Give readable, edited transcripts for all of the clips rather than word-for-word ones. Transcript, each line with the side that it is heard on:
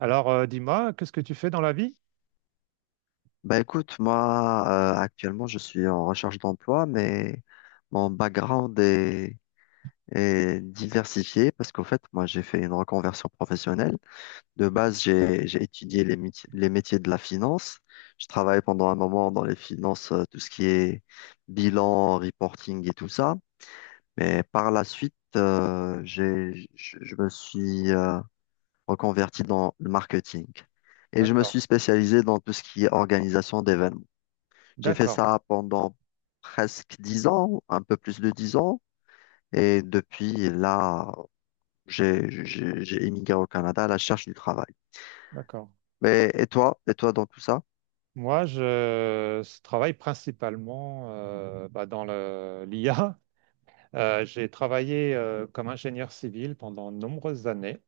right: Alors, dis-moi, qu'est-ce que tu fais dans la vie?
left: Bah écoute, moi actuellement je suis en recherche d'emploi, mais mon background est diversifié parce qu'au fait moi j'ai fait une reconversion professionnelle. De base j'ai étudié les métiers de la finance. Je travaillais pendant un moment dans les finances, tout ce qui est bilan, reporting et tout ça. Mais par la suite je me suis reconverti dans le marketing et je me
right: D'accord.
left: suis spécialisé dans tout ce qui est organisation d'événements. J'ai fait
right: D'accord,
left: ça pendant presque 10 ans, un peu plus de 10 ans. Et depuis là, j'ai émigré au Canada à la recherche du travail.
right: d'accord.
left: Mais et toi? Et toi dans tout ça?
right: Moi, je travaille principalement bah, dans l'IA. J'ai travaillé comme ingénieur civil pendant de nombreuses années.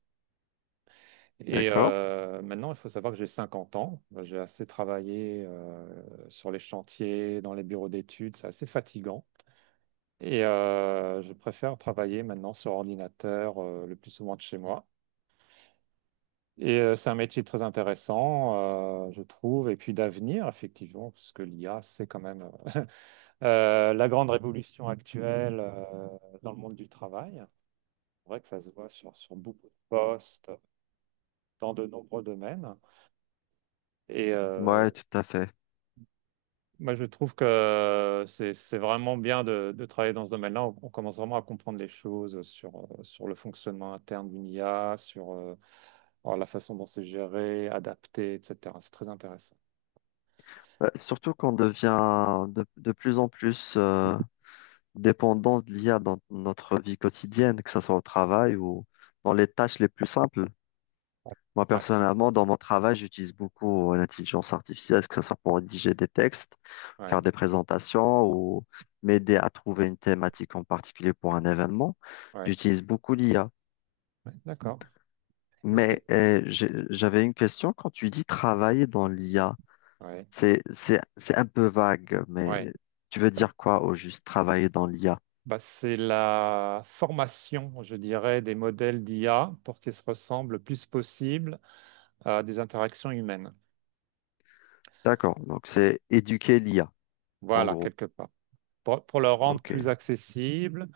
right: Et
left: D'accord?
right: maintenant, il faut savoir que j'ai 50 ans. Bah, j'ai assez travaillé sur les chantiers, dans les bureaux d'études. C'est assez fatigant. Et je préfère travailler maintenant sur ordinateur le plus souvent de chez moi. Et c'est un métier très intéressant, je trouve, et puis d'avenir, effectivement, parce que l'IA, c'est quand même la grande révolution actuelle dans le monde du travail. C'est vrai que ça se voit sur beaucoup de postes, dans de nombreux domaines. Et
left: Ouais, tout à fait.
right: moi, je trouve que c'est vraiment bien de travailler dans ce domaine-là. On commence vraiment à comprendre les choses sur le fonctionnement interne d'une IA, sur alors, la façon dont c'est géré, adapté, etc. C'est très intéressant.
left: Bah, surtout qu'on devient de plus en plus dépendant de l'IA dans notre vie quotidienne, que ce soit au travail ou dans les tâches les plus simples. Moi,
right: Ouais,
left: personnellement, dans mon travail, j'utilise beaucoup l'intelligence artificielle, que ce soit pour rédiger des textes,
right: ouais.
left: faire des présentations ou m'aider à trouver une thématique en particulier pour un événement.
right: Ouais,
left: J'utilise beaucoup l'IA.
right: ouais, d'accord. Mais ce que...
left: Mais j'avais une question. Quand tu dis travailler dans l'IA,
right: Ouais,
left: c'est un peu vague,
right: ouais.
left: mais tu veux
right: Ouais.
left: dire quoi au juste travailler dans l'IA?
right: Bah, c'est la formation, je dirais, des modèles d'IA pour qu'ils se ressemblent le plus possible à des interactions humaines.
left: D'accord. Donc, c'est éduquer l'IA, en
right: Voilà,
left: gros.
right: quelque part. Pour le rendre
left: OK.
right: plus accessible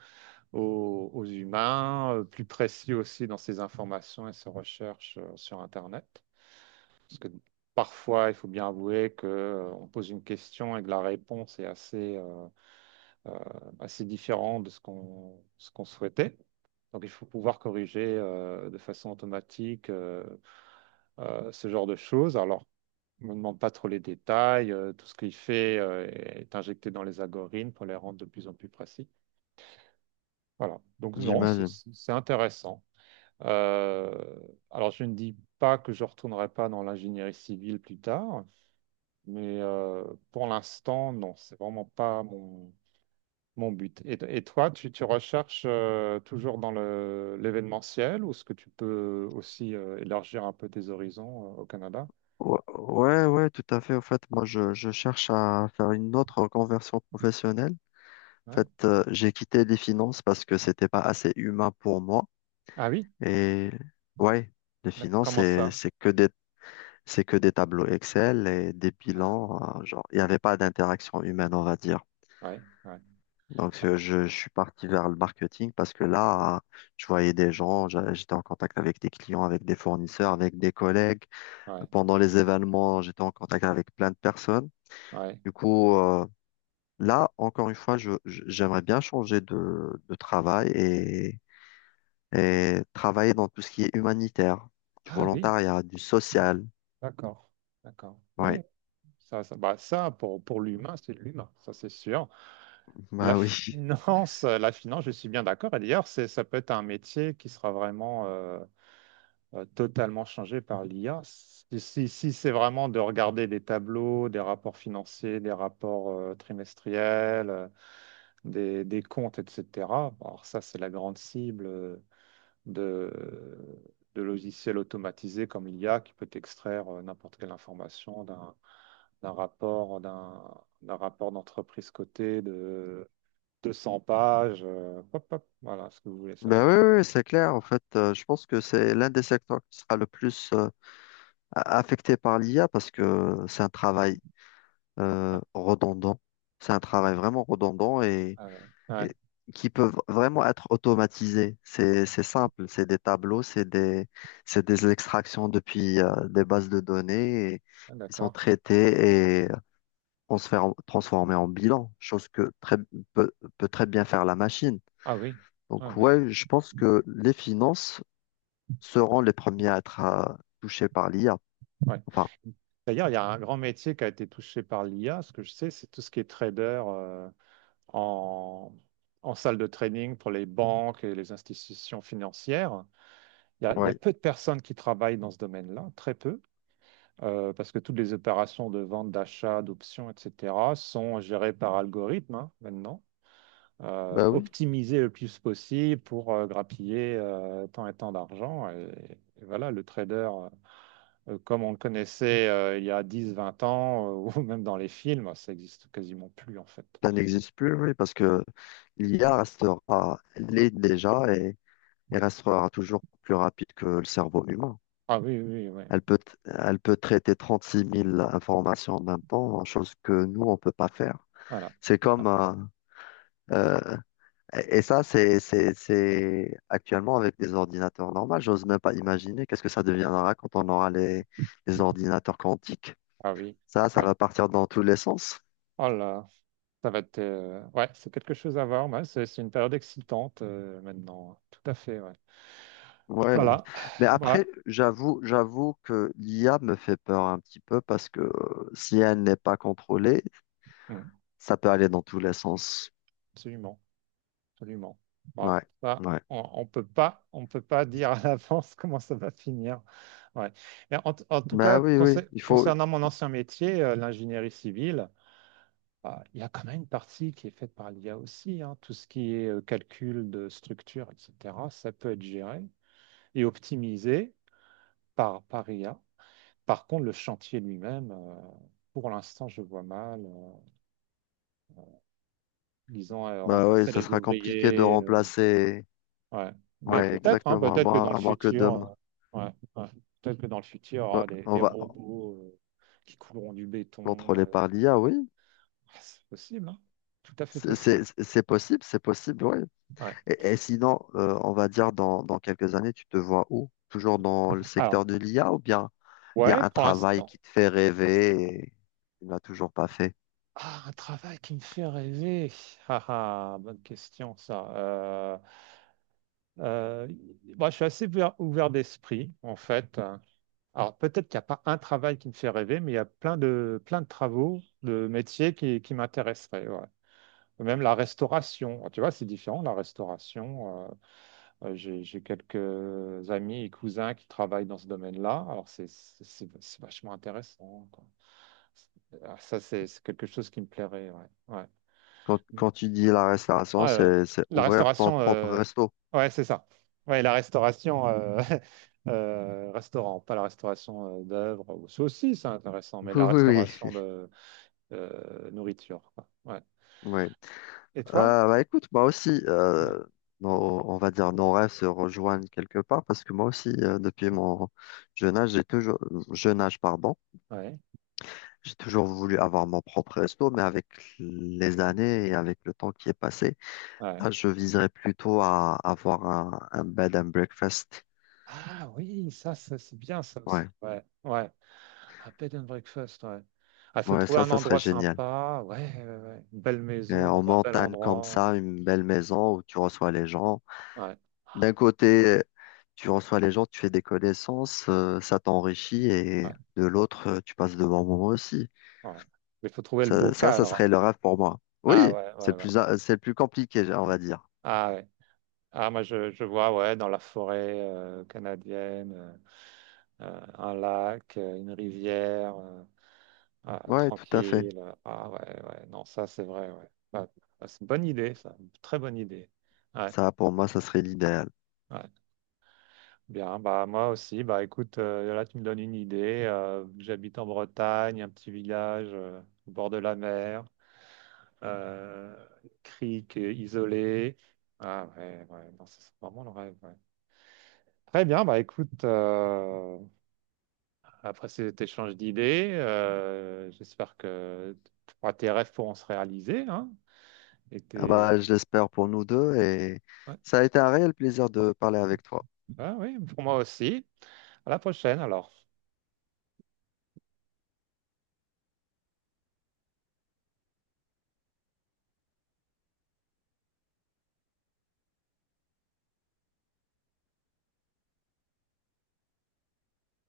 right: aux humains, plus précis aussi dans ses informations et ses recherches sur Internet. Parce que parfois, il faut bien avouer que, on pose une question et que la réponse est assez, euh, assez différente de ce qu'on souhaitait. Donc, il faut pouvoir corriger de façon automatique ce genre de choses. Alors, on ne demande pas trop les détails. Tout ce qu'il fait est injecté dans les algorithmes pour les rendre de plus en plus précis. Voilà. Donc, non, c'est
left: J'imagine.
right: c'est intéressant. Euh, alors, je ne dis pas que je ne retournerai pas dans l'ingénierie civile plus tard, mais pour l'instant, non, c'est vraiment pas mon but. Et toi, tu recherches toujours dans l'événementiel ou est-ce que tu peux aussi élargir un peu tes horizons au Canada?
left: Ouais, ouais, ouais, tout à fait. En fait, moi, je cherche à faire une autre conversion professionnelle. En
right: Ouais.
left: fait, j'ai quitté les finances parce que c'était pas assez humain pour moi.
right: Ah oui?
left: Et ouais, les finances,
right: Comment
left: c'est,
right: ça?
left: c'est que des, c'est que des tableaux Excel et des
right: Ah,
left: bilans, hein, genre, il n'y avait pas d'interaction humaine, on va dire.
right: ouais, ouais,
left: Donc, je suis parti vers le marketing parce que là, je voyais des gens, j'étais en contact avec des clients, avec des fournisseurs, avec des collègues.
right: ouais,
left: Pendant les événements, j'étais en contact avec plein de personnes.
right: ouais.
left: Du coup, là, encore une fois, j'aimerais bien changer de travail et travailler dans tout ce qui est humanitaire, du
right: Ah oui,
left: volontariat, du social.
right: d'accord, d'accord.
left: Oui.
right: Oui, ça, bah, ça pour l'humain, c'est de l'humain, ça c'est sûr. La
left: Bah oui.
right: finance, la finance, je suis bien d'accord. Et d'ailleurs, c'est, ça peut être un métier qui sera vraiment totalement changé par l'IA. Si c'est vraiment de regarder des tableaux, des rapports financiers, des rapports trimestriels, des comptes, etc. Alors ça, c'est la grande cible de, de logiciels automatisés comme l'IA qui peut extraire n'importe quelle information d'un rapport, d'un rapport d'entreprise cotée de 200 pages. Hop, hop, voilà ce que vous voulez
left: Bah
right: savoir.
left: oui, oui, c'est
right: Ouais,
left: clair. En fait, je pense que c'est l'un des secteurs qui sera le plus affecté par l'IA parce que c'est un travail redondant. C'est un travail vraiment redondant
right: ah ouais, ouais,
left: et- qui peuvent vraiment être automatisés. C'est simple, c'est des tableaux, c'est des extractions depuis des bases de données et
right: ah,
left: qui sont
right: d'accord.
left: traitées et transformées en bilan, chose que peut, peut très bien faire la machine.
right: Ah oui.
left: Donc
right: Ouais.
left: ouais, je pense que les finances seront les premiers à être touchés par l'IA.
right: Ouais.
left: Enfin,
right: D'ailleurs, il y a un grand métier qui a été touché par l'IA. Ce que je sais, c'est tout ce qui est trader en, en salle de trading pour les banques et les institutions financières. Il y a
left: ouais,
right: peu de personnes qui travaillent dans ce domaine-là, très peu, parce que toutes les opérations de vente, d'achat, d'options, etc., sont gérées par algorithme hein, maintenant,
left: bah oui,
right: optimisées le plus possible pour grappiller tant et tant d'argent. Et voilà, le trader. Comme on le connaissait il y a 10, 20 ans, ou même dans les films, ça existe quasiment plus en fait.
left: ça n'existe plus, oui, parce que l'IA restera, l'est déjà il restera toujours plus rapide que le cerveau humain.
right: Ah oui, oui, oui, ouais.
left: Elle peut, elle peut traiter 36 000 informations en même temps, chose que nous, on ne peut pas faire.
right: Voilà.
left: C'est comme... euh, euh, et ça, c'est actuellement avec des ordinateurs normaux. J'ose même pas imaginer qu'est-ce que ça deviendra quand on aura les ordinateurs quantiques.
right: Ah oui,
left: Ça
right: ouais.
left: va partir dans tous les sens.
right: Oh là, ça va être... ouais, c'est quelque chose à voir, ouais, c'est une période excitante maintenant, hein. Tout à fait, ouais.
left: Ouais,
right: Voilà,
left: mais après,
right: voilà,
left: j'avoue que l'IA me fait peur un petit peu parce que si elle n'est pas contrôlée,
right: mm,
left: ça peut aller dans tous les sens.
right: absolument, absolument. Voilà.
left: Ouais,
right: Ça,
left: ouais.
right: on peut pas dire à l'avance comment ça va finir. Ouais. Mais en tout
left: Bah
right: cas,
left: oui, oui, il faut.
right: concernant mon ancien métier, l'ingénierie civile. Ah, il y a quand même une partie qui est faite par l'IA aussi, hein. Tout ce qui est calcul de structure, etc., ça peut être géré et optimisé par IA. Par contre, le chantier lui-même, pour l'instant, je vois mal, disons,
left: Bah oui,
right: remplacer
left: ça
right: les
left: sera compliqué de
right: ouvriers.
left: remplacer.
right: Ouais. Mais
left: Ouais,
right: peut-être, hein,
left: exactement. À
right: peut-être que
left: moins,
right: dans le
left: à moins que Dom.
right: futur, ouais, ouais. Peut-être que dans le futur, il y
left: Ouais,
right: aura des,
left: on
right: des
left: va
right: robots qui couleront du béton.
left: contrôler par l'IA, oui.
right: Ah, c'est possible, hein. Tout à fait
left: C'est
right: possible.
left: c'est- c'est possible, c'est possible, oui.
right: Ouais.
left: Et sinon, on va dire dans quelques années, tu te vois où? Toujours dans le
right: Alors,
left: secteur de l'IA, ou bien il y a
right: ouais,
left: un
right: pour
left: travail
right: l'instant,
left: qui te fait rêver et tu ne l'as toujours pas fait.
right: ah, un travail qui me fait rêver. Ah, ah, bonne question, ça. Euh, Moi, je suis assez ouvert, ouvert d'esprit, en fait. Alors, peut-être qu'il n'y a pas un travail qui me fait rêver, mais il y a plein de travaux, de métiers qui m'intéresseraient. Ouais. Même la restauration. Tu vois, c'est différent, la restauration. J'ai quelques amis et cousins qui travaillent dans ce domaine-là. Alors, c'est vachement intéressant, quoi. Ah, ça, c'est quelque chose qui me plairait. Ouais. Ouais.
left: Quand tu dis la
right: Ouais,
left: restauration, c'est
right: la
left: ouvrir ton
right: restauration,
left: propre resto.
right: ouais, c'est ça. Ouais, la restauration, restaurant, pas la restauration d'œuvres ou ça aussi, c'est intéressant, mais
left: Oui,
right: la
left: oui, oui.
right: restauration de nourriture, quoi. Ouais.
left: Oui.
right: Et toi?
left: Bah écoute, moi aussi,
right: Ouais.
left: on va dire nos rêves se rejoignent quelque part parce que moi aussi, depuis mon jeune âge, j'ai toujours, jeune âge, pardon,
right: Ouais.
left: j'ai toujours voulu avoir mon propre resto, mais avec les années et avec le temps qui est passé,
right: Ouais.
left: là, je viserais plutôt à avoir un bed and breakfast.
right: Ah oui, ça, c'est bien, ça aussi.
left: Ouais,
right: Ouais, ouais. Ah, bed and breakfast, ouais. Il faut
left: ouais,
right: trouver
left: ça,
right: un
left: ça serait
right: endroit
left: génial.
right: sympa, ouais, ouais, ouais. Une belle
left: Et
right: maison
left: en
right: dans un bel
left: montagne comme
right: endroit.
left: ça, une belle maison où tu reçois les gens.
right: Ouais,
left: D'un côté, tu reçois les gens, tu fais des connaissances, ça t'enrichit, et
right: ouais,
left: de l'autre, tu passes de bons moments aussi.
right: ouais. Mais il faut trouver le beau
left: Ça
right: cadre, hein.
left: serait le rêve pour moi.
right: Ah
left: Oui,
right: ouais, ouais, ouais.
left: c'est le plus compliqué, on va dire.
right: Ah ouais. Ah, moi je vois ouais dans la forêt canadienne un lac, une rivière ah,
left: Ouais, tout à fait.
right: tranquille. Ah ouais ouais non ça c'est vrai ouais. Bah, c'est une bonne idée ça, une très bonne idée. Ouais
left: Ça, pour moi, ça serait l'idéal.
right: ouais. Bien bah moi aussi bah écoute là tu me donnes une idée. J'habite en Bretagne, un petit village au bord de la mer, euh, crique isolée. Ah ouais ouais non ça, c'est vraiment le rêve. Ouais. Très bien, bah écoute, après cet échange d'idées, j'espère que bah, tes rêves pourront se réaliser, hein, et
left: Ah bah,
right: tes...
left: je l'espère pour nous deux et
right: ouais,
left: ça a été un réel plaisir de parler avec toi.
right: ouais, oui, pour moi aussi. À la prochaine alors.